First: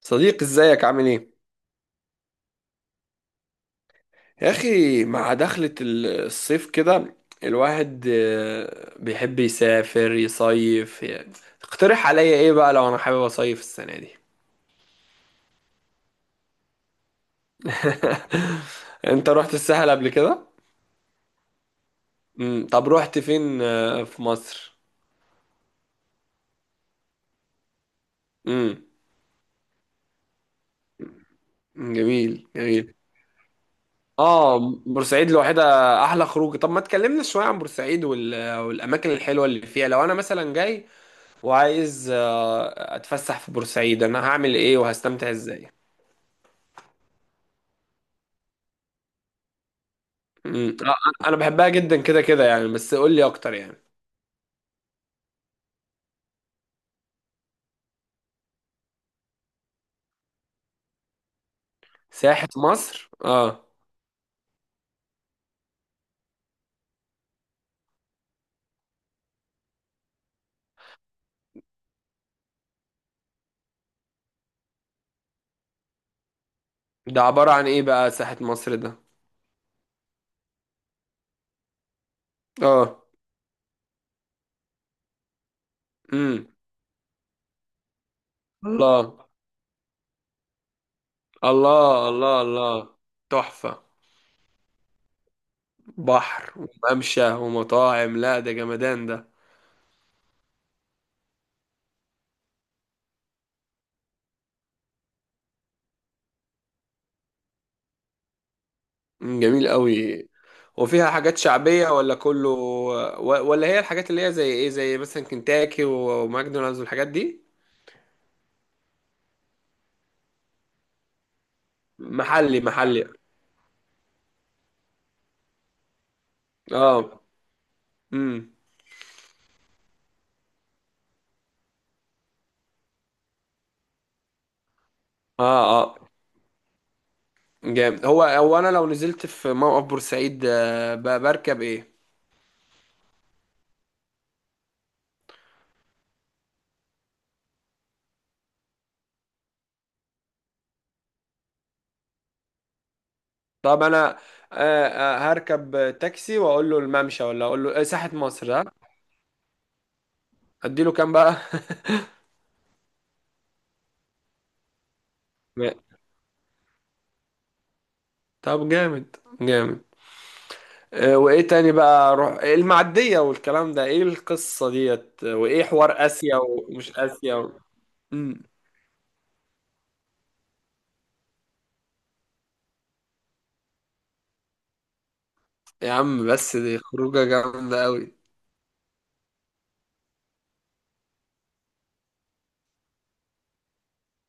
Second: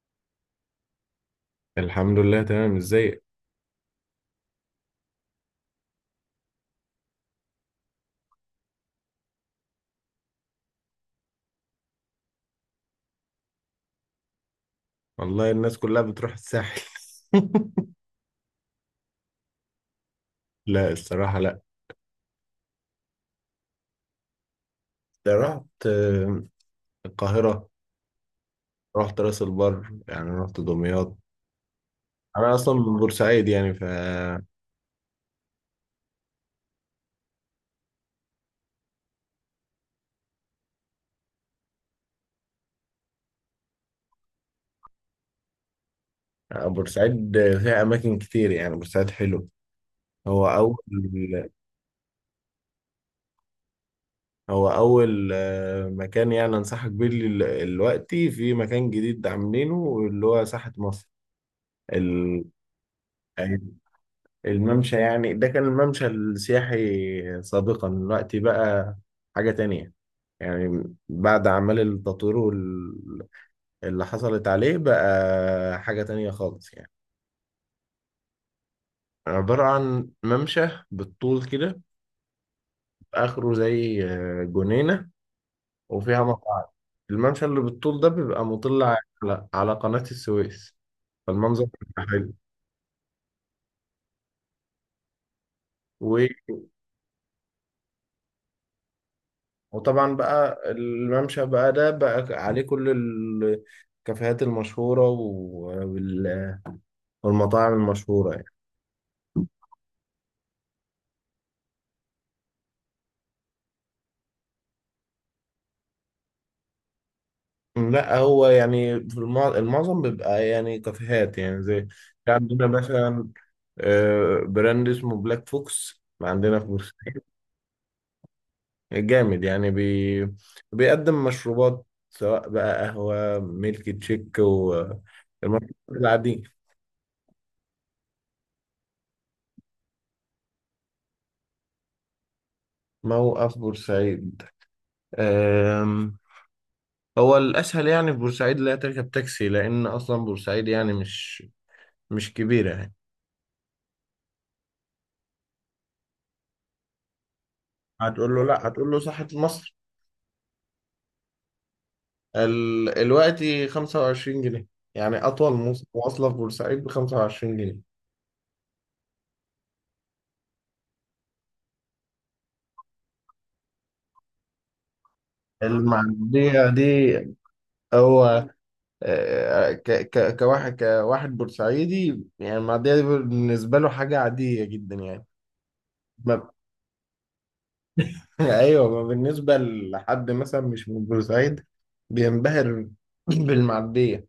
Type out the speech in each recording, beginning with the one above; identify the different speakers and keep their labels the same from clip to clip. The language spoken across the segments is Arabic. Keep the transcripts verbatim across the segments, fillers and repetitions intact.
Speaker 1: صديق، ازيك عامل ايه؟
Speaker 2: الحمد لله، تمام. ازيك؟
Speaker 1: يا اخي، مع دخلة ال- الصيف كده الواحد آه، بيحب يسافر يصيف يعني. اقترح عليا ايه بقى لو انا حابب اصيف السنة دي؟
Speaker 2: والله، الناس كلها بتروح الساحل.
Speaker 1: انت رحت الساحل قبل كده؟
Speaker 2: لا، الصراحة لا.
Speaker 1: امم طب رحت فين آه، في مصر؟
Speaker 2: ده رحت، آه، القاهرة.
Speaker 1: امم.
Speaker 2: رحت راس البر، يعني رحت دمياط.
Speaker 1: جميل،
Speaker 2: أنا أصلا
Speaker 1: جميل.
Speaker 2: من بورسعيد، يعني ف
Speaker 1: اه، بورسعيد لوحدها احلى خروج. طب ما تكلمنا شوية عن بورسعيد وال- والاماكن الحلوة اللي فيها. لو انا مثلا جاي وعايز آه، اتفسح في بورسعيد، انا هعمل ايه وهستمتع ازاي؟
Speaker 2: آه، بورسعيد فيها أماكن كتير، يعني بورسعيد حلو. هو أول
Speaker 1: مم. آه، انا بحبها جدا، كده كده يعني، بس قول لي اكتر يعني.
Speaker 2: هو أول آه، مكان يعني أنصحك بيه. دلوقتي في مكان جديد عاملينه اللي هو ساحة مصر. ال...
Speaker 1: ساحة مصر، اه.
Speaker 2: الممشى، يعني ده كان الممشى السياحي سابقا. دلوقتي بقى حاجة تانية، يعني بعد أعمال التطوير وال- اللي حصلت عليه بقى حاجة تانية خالص يعني.
Speaker 1: ده عبارة عن ايه بقى ساحة مصر ده؟
Speaker 2: عبارة عن ممشى بالطول كده،
Speaker 1: اه.
Speaker 2: آخره زي آه، جنينة، وفيها
Speaker 1: امم.
Speaker 2: مقاعد. الممشى اللي بالطول ده بيبقى مطل
Speaker 1: الله،
Speaker 2: على على قناة السويس. فالمنظر
Speaker 1: الله،
Speaker 2: بيبقى
Speaker 1: الله، الله. تحفة.
Speaker 2: حلو.
Speaker 1: بحر وممشى ومطاعم، لا ده جمدان ده.
Speaker 2: وطبعا بقى الممشى بقى ده بقى عليه كل الكافيهات المشهورة وال- والمطاعم المشهورة يعني.
Speaker 1: مم، جميل قوي. وفيها حاجات شعبية ولا كله و- ولا هي الحاجات اللي هي زي ايه، زي مثلا كنتاكي وماكدونالدز والحاجات دي؟
Speaker 2: لا، هو يعني في المع- المعظم بيبقى يعني كافيهات يعني زي. في
Speaker 1: محلي،
Speaker 2: عندنا
Speaker 1: محلي.
Speaker 2: مثلا آه، براند اسمه بلاك فوكس عندنا في
Speaker 1: اه.
Speaker 2: بورسعيد.
Speaker 1: امم.
Speaker 2: جامد يعني، بي بيقدم مشروبات سواء بقى قهوة، ميلك تشيك،
Speaker 1: اه.
Speaker 2: والمشروبات
Speaker 1: آه.
Speaker 2: العادية.
Speaker 1: جامد. هو هو انا لو نزلت في موقف بورسعيد، آه، ب- بركب ايه؟
Speaker 2: موقف بورسعيد آم، هو الأسهل. يعني في بورسعيد لا تركب تاكسي، لأن أصلا بورسعيد يعني مش مش كبيرة يعني.
Speaker 1: طب انا، آه، آه، هركب تاكسي واقول له الممشى، ولا اقول له آه، ساحة
Speaker 2: هتقول له
Speaker 1: مصر؟
Speaker 2: لا،
Speaker 1: ها؟
Speaker 2: هتقول له ساحة مصر.
Speaker 1: اديله كام بقى؟
Speaker 2: ال... الوقت خمسة وعشرين جنيه، يعني أطول
Speaker 1: م-
Speaker 2: مواص- مواصلة في بورسعيد ب خمسة وعشرين جنيه.
Speaker 1: طب جامد، جامد. آه، وايه تاني بقى؟ اروح المعدية والكلام ده، ايه القصة ديت؟ آه، وايه حوار اسيا
Speaker 2: المعدية
Speaker 1: ومش
Speaker 2: دي
Speaker 1: اسيا و... مم.
Speaker 2: هو آه، ك... ك... كواحد كواحد بورسعيدي، يعني المعدية دي بالنسبة له حاجة عادية جدا يعني.
Speaker 1: يا عم،
Speaker 2: ما...
Speaker 1: بس دي خروجة جامدة قوي.
Speaker 2: أيوه، ما بالنسبة لحد مثلا مش من بورسعيد بينبهر بالمعدية.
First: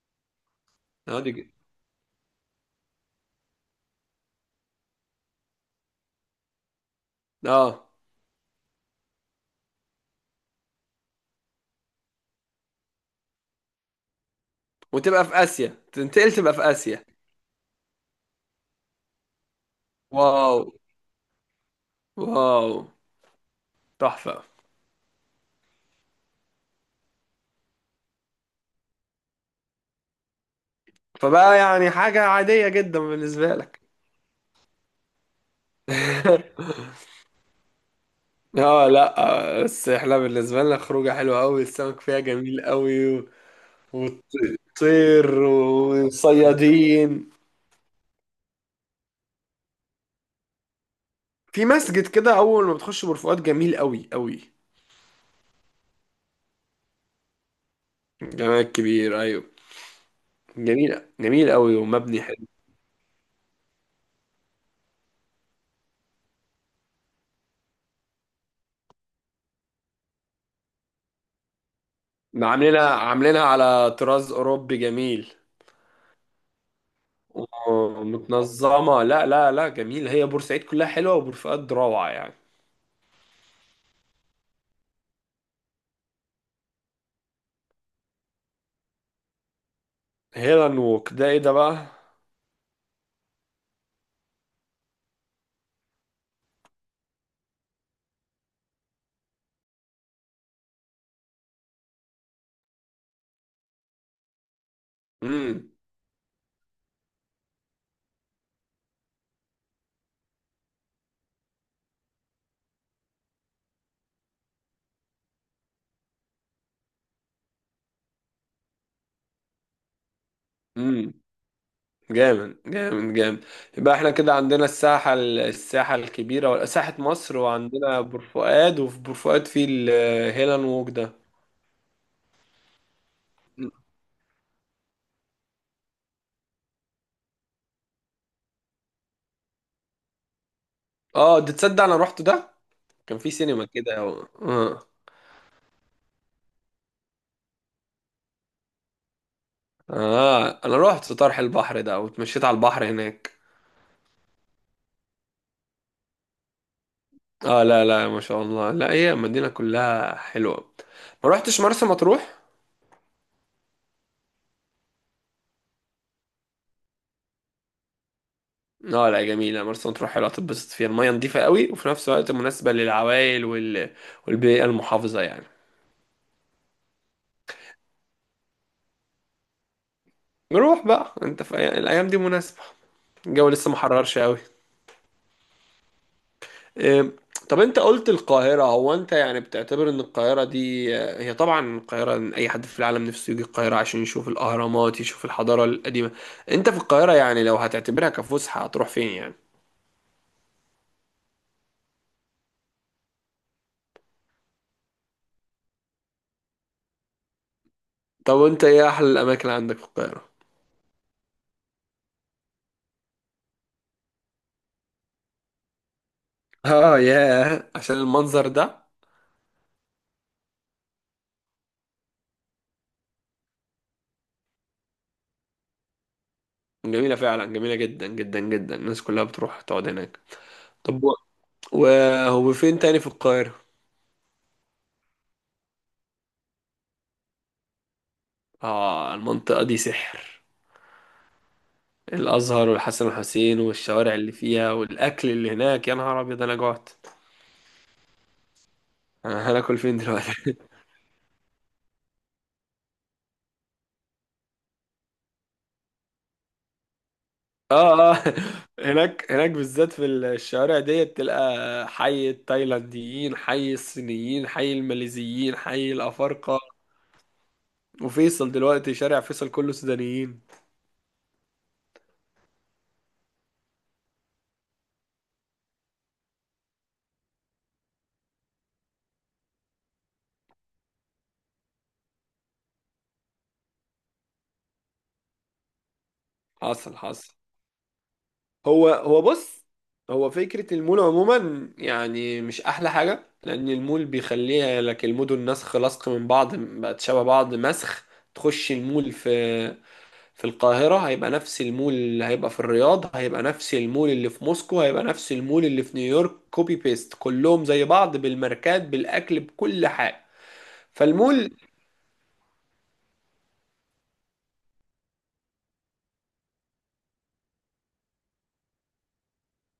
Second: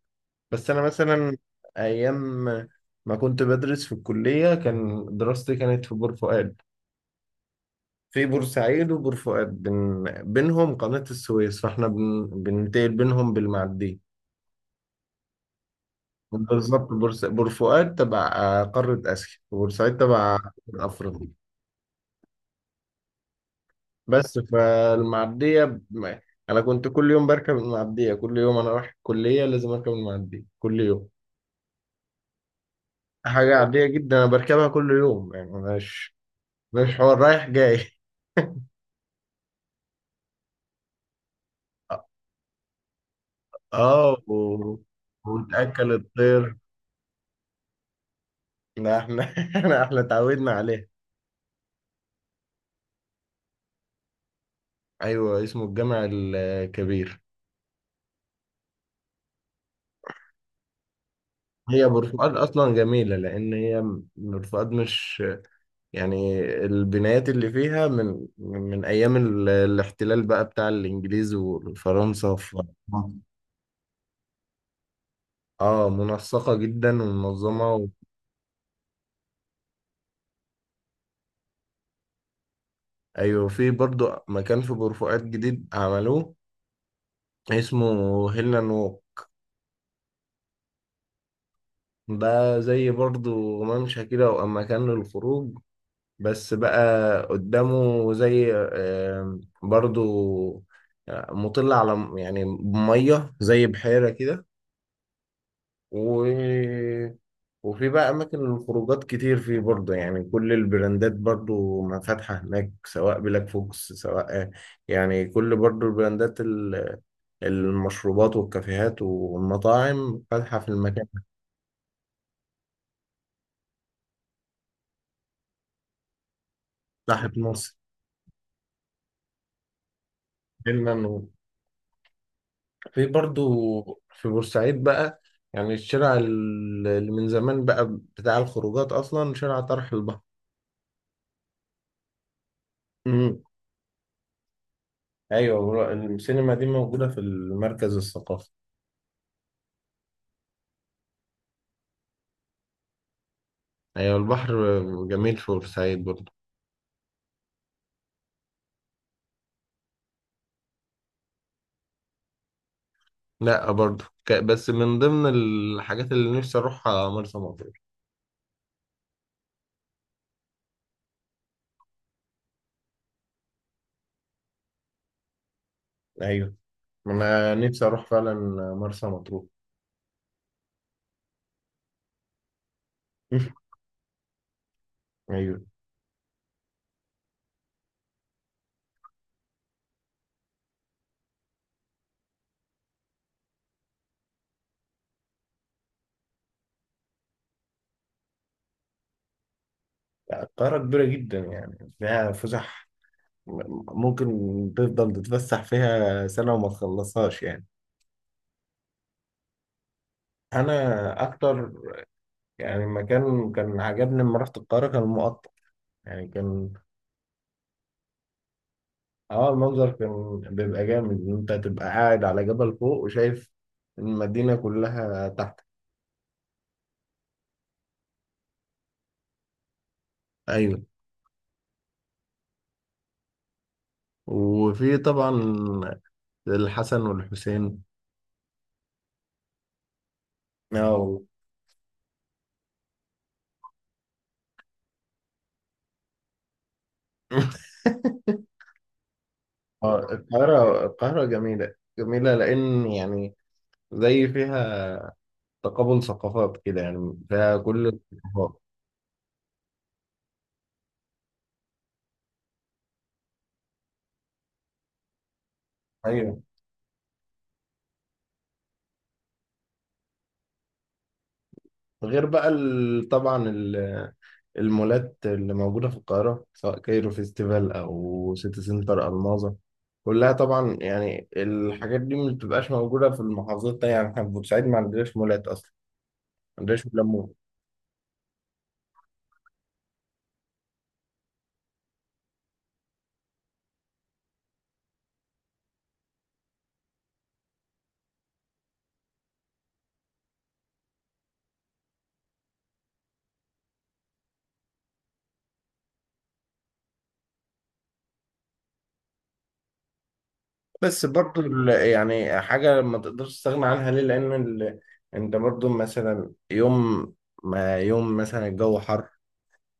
Speaker 2: بس انا
Speaker 1: اه دي
Speaker 2: مثلا
Speaker 1: ج-
Speaker 2: ايام ما كنت بدرس في الكليه، كان دراستي كانت في بور فؤاد.
Speaker 1: اه.
Speaker 2: في بورسعيد وبور فؤاد بين بينهم قناه السويس، فاحنا بن... بننتقل بينهم بالمعديه.
Speaker 1: وتبقى في اسيا، تنتقل تبقى في
Speaker 2: بالظبط،
Speaker 1: اسيا.
Speaker 2: بورس... بور فؤاد تبع آه، قاره اسيا، وبورسعيد تبع
Speaker 1: واو.
Speaker 2: افريقيا.
Speaker 1: واو.
Speaker 2: بس
Speaker 1: تحفة.
Speaker 2: فالمعديه ب... انا كنت كل يوم بركب المعديه، كل يوم انا رايح الكليه لازم اركب المعديه كل يوم.
Speaker 1: فبقى يعني حاجة عادية جدا بالنسبة
Speaker 2: حاجه
Speaker 1: لك.
Speaker 2: عاديه جدا، انا بركبها كل يوم يعني، مش مش حوار رايح جاي.
Speaker 1: اه، لا آه، بس احنا بالنسبة لنا خروجة حلوة قوي، السمك فيها جميل قوي و-
Speaker 2: اه، و...
Speaker 1: وطير
Speaker 2: وتأكل الطير.
Speaker 1: وصيادين.
Speaker 2: ده احنا. احنا اتعودنا عليها.
Speaker 1: في مسجد كده اول ما بتخش برفقات، جميل قوي قوي.
Speaker 2: ايوه، اسمه الجامع الكبير.
Speaker 1: جمال كبير، ايوه. جميل، جميل قوي،
Speaker 2: هي
Speaker 1: ومبني
Speaker 2: برفقات
Speaker 1: حلو.
Speaker 2: اصلا جميله، لان هي م- برفقات مش، يعني البنايات اللي فيها من من من ايام ال- الاحتلال بقى بتاع الانجليز وفرنسا في
Speaker 1: عاملينها،
Speaker 2: مصر.
Speaker 1: عاملينها على طراز اوروبي جميل.
Speaker 2: اه، منسقه جدا ومنظمه و...
Speaker 1: ومتنظمة. لا، لا، لا، جميل. هي بورسعيد كلها حلوة، وبورفؤاد روعة يعني.
Speaker 2: ايوه، في برضو مكان في برفقات جديد عملوه اسمه هيلاند.
Speaker 1: هيل اند ووك ده ايه ده بقى؟
Speaker 2: ده زي برضو ممشى كده، وأما مكان للخروج بس بقى. قدامه زي آه، برضو آه، مطل على م- يعني مية زي بحيرة كده
Speaker 1: مم.
Speaker 2: و... وفي بقى أماكن للخروجات كتير فيه برضو، يعني كل البراندات برضو ما فاتحة هناك، سواء بلاك فوكس، سواء آه، يعني كل برضو البراندات ال- المشروبات والكافيهات والمطاعم فاتحة في المكان.
Speaker 1: امم. جامد، جامد، جامد. يبقى احنا كده عندنا الساحة، ال- الساحة الكبيرة ولا ساحة
Speaker 2: تحت
Speaker 1: مصر، وعندنا بورفؤاد، وفي بورفؤاد في الهيلان ووك ده.
Speaker 2: مصر في برضو، في بورسعيد بقى، يعني الشارع ال- اللي من زمان بقى بتاع الخروجات أصلا، شارع طرح البحر.
Speaker 1: اه ده، تصدق انا روحت ده. كان في
Speaker 2: امم،
Speaker 1: سينما كده، اه.
Speaker 2: أيوة. ور- السينما دي موجودة في المركز الثقافي.
Speaker 1: اه، انا روحت طرح البحر ده، واتمشيت على البحر هناك.
Speaker 2: أيوة، البحر جميل في بورسعيد برضو.
Speaker 1: اه لا لا، ما شاء الله، لا هي المدينة كلها حلوة. ما روحتش مرسى مطروح.
Speaker 2: لا، برضو ك- بس من ضمن الحاجات اللي نفسي أروحها مرسى مطروح.
Speaker 1: اه، لا جميلة مرسى مطروح، حلوة تتبسط فيها، المية نظيفة قوي، وفي نفس الوقت مناسبة للعوائل وال... والبيئة المحافظة يعني.
Speaker 2: أيوة، أنا نفسي أروح فعلا مرسى مطروح.
Speaker 1: نروح بقى، انت في أي- الايام دي مناسبة، الجو لسه محررش قوي.
Speaker 2: أيوة.
Speaker 1: إيه، طب انت قلت القاهرة. هو انت يعني بتعتبر ان القاهرة دي آه، هي طبعا القاهرة، إن اي حد في العالم نفسه يجي القاهرة عشان يشوف الاهرامات، يشوف الحضارة القديمة. انت في القاهرة يعني، لو هتعتبرها كفسحة هتروح فين يعني؟
Speaker 2: لا، القاهرة كبيرة جدا، يعني فيها فسح. م- ممكن تفضل تتفسح فيها سنة وما تخلصهاش يعني.
Speaker 1: طب انت ايه احلى الاماكن عندك في القاهرة؟
Speaker 2: انا اكتر يعني مكان كان عجبني لما رحت القاهره كان المقطم، يعني كان.
Speaker 1: اه ياه، عشان المنظر ده.
Speaker 2: اه، المنظر كان بيبقى جامد ان انت تبقى قاعد على جبل فوق، وشايف المدينه كلها تحت.
Speaker 1: جميلة فعلا، جميلة جدا جدا جدا، الناس كلها بتروح تقعد هناك.
Speaker 2: ايوه،
Speaker 1: طب و- وهو فين تاني في القاهرة؟
Speaker 2: وفي طبعا الحسن والحسين.
Speaker 1: اه، المنطقة دي سحر.
Speaker 2: اه.
Speaker 1: الازهر والحسن والحسين والشوارع اللي فيها والاكل اللي هناك، يا نهار ابيض، انا جعت. انا هناكل فين
Speaker 2: آه،
Speaker 1: دلوقتي؟
Speaker 2: القاهره القاهره جميله جميله، لان يعني زي فيها تقابل ثقافات كده، يعني فيها كل
Speaker 1: اه، اه،
Speaker 2: الثقافات.
Speaker 1: هناك، هناك بالذات، في الشوارع ديت تلقى حي التايلانديين، حي الصينيين، حي الماليزيين، حي
Speaker 2: ايوه.
Speaker 1: الافارقه. وفيصل دلوقتي، شارع فيصل كله سودانيين.
Speaker 2: غير بقى ال- طبعا ال- المولات اللي موجودة في القاهرة، سواء كايرو فيستيفال أو سيتي سنتر ألماظة. كلها طبعا، يعني الحاجات دي ما بتبقاش موجودة في المحافظات التانية، يعني احنا في بورسعيد ما عندناش مولات أصلا، ما عندناش
Speaker 1: حصل،
Speaker 2: مولات مول.
Speaker 1: حصل. هو هو بص، هو فكرة المول عموما يعني مش أحلى حاجة، لأن المول بيخليها لك المدن نسخ لصق من بعض، بقت شبه بعض، مسخ. تخش المول في في القاهرة، هيبقى نفس المول اللي هيبقى في الرياض، هيبقى نفس المول اللي في موسكو، هيبقى نفس المول اللي في نيويورك، كوبي بيست، كلهم زي بعض، بالماركات بالأكل بكل حاجة.
Speaker 2: بس برضو
Speaker 1: فالمول،
Speaker 2: ال- يعني حاجة ما تقدرش تستغنى عنها ليه، لأن ال... أنت برضو مثلا يوم ما يوم مثلا الجو حر،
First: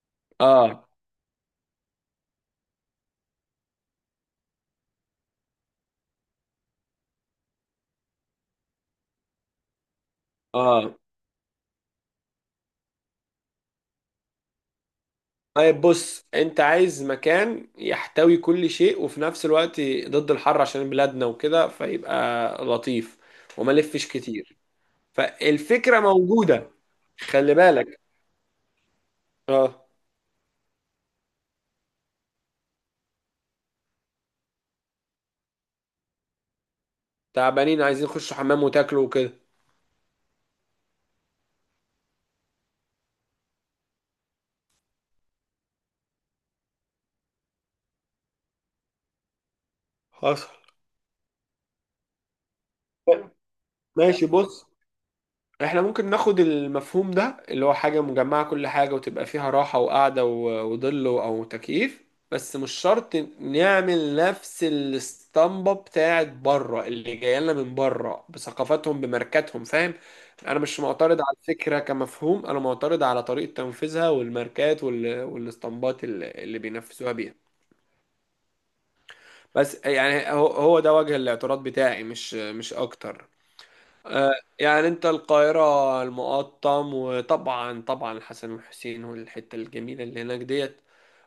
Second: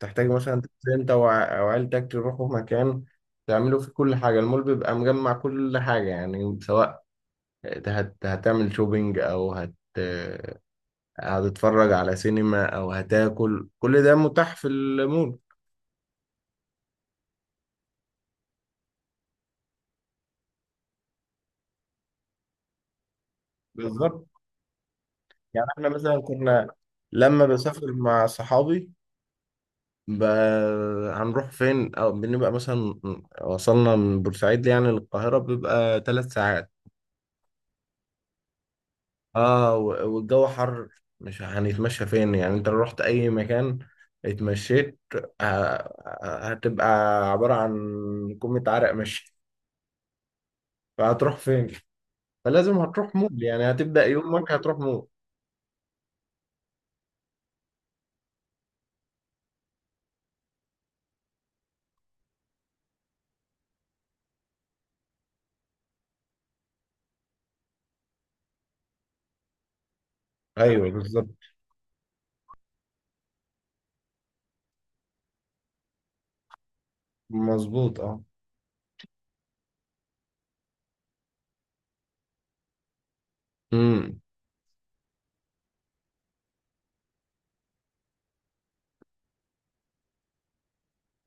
Speaker 2: تحتاج مثلا
Speaker 1: اه.
Speaker 2: تنزل انت وع- او عيلتك تروحوا مكان تعملوا فيه كل حاجة. المول بيبقى مجمع كل حاجة يعني، سواء هت... هتعمل شوبينج، او هت...
Speaker 1: اه،
Speaker 2: هتتفرج على سينما، او هتاكل. كل ده متاح في المول.
Speaker 1: طيب بص، انت عايز مكان يحتوي كل شيء، وفي نفس الوقت ضد الحر عشان بلادنا وكده، فيبقى لطيف وما لفش
Speaker 2: بالظبط،
Speaker 1: كتير.
Speaker 2: يعني احنا
Speaker 1: فالفكرة
Speaker 2: مثلا كنا
Speaker 1: موجودة.
Speaker 2: لما
Speaker 1: خلي
Speaker 2: بسافر
Speaker 1: بالك.
Speaker 2: مع صحابي
Speaker 1: اه.
Speaker 2: ب... هنروح فين. او بنبقى مثلا وصلنا من بورسعيد يعني للقاهرة، بيبقى ثلاث ساعات.
Speaker 1: تعبانين، عايزين يخشوا حمام وتاكلوا وكده.
Speaker 2: اه، و- والجو حر. مش هنتمشى فين؟ يعني انت لو رحت اي مكان اتمشيت، ه- هتبقى عبارة عن كمية عرق مشي.
Speaker 1: حصل.
Speaker 2: فهتروح فين؟ فلازم هتروح مول، يعني هتبدأ
Speaker 1: ماشي،
Speaker 2: يومك
Speaker 1: بص،
Speaker 2: هتروح مول.
Speaker 1: احنا ممكن ناخد المفهوم ده، اللي هو حاجة مجمعة كل حاجة، وتبقى فيها راحة وقعدة و- وظل او تكييف، بس مش شرط نعمل نفس الاسطمبة بتاعت بره اللي جاية لنا من بره بثقافتهم بماركاتهم، فاهم؟ انا مش
Speaker 2: ايوه،
Speaker 1: معترض
Speaker 2: بالظبط،
Speaker 1: على الفكرة كمفهوم، انا معترض على طريقة تنفيذها والماركات وال- والاسطمبات اللي اللي بينفذوها بيها.
Speaker 2: مظبوط، اه.
Speaker 1: بس يعني هو هو ده وجه الاعتراض بتاعي، مش مش اكتر.
Speaker 2: امم.
Speaker 1: آه، يعني انت، القاهرة، المقطم، وطبعا طبعا الحسن والحسين والحتة الجميلة اللي هناك ديت.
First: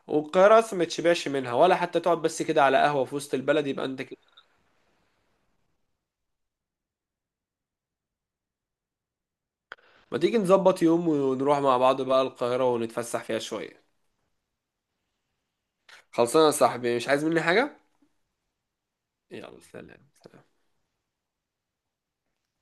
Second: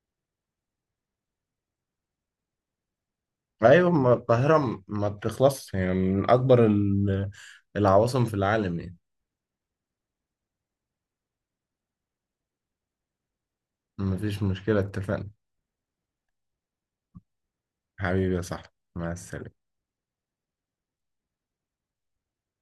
Speaker 1: والقاهرة اصلا ما تشبعش منها، ولا حتى تقعد بس كده على قهوة في وسط البلد، يبقى
Speaker 2: ايوه،
Speaker 1: انت
Speaker 2: ما
Speaker 1: كده.
Speaker 2: القاهرة م- ما بتخلصش، يعني من اكبر ال- العواصم في العالم يعني.
Speaker 1: ما تيجي نظبط يوم ونروح مع بعض بقى القاهرة، ونتفسح فيها شوية.
Speaker 2: مفيش مشكلة، اتفقنا.
Speaker 1: خلصانة يا صاحبي، مش عايز مني حاجة.
Speaker 2: حبيبي يا صاحبي، مع
Speaker 1: يلا،
Speaker 2: السلامة.
Speaker 1: سلام، سلام.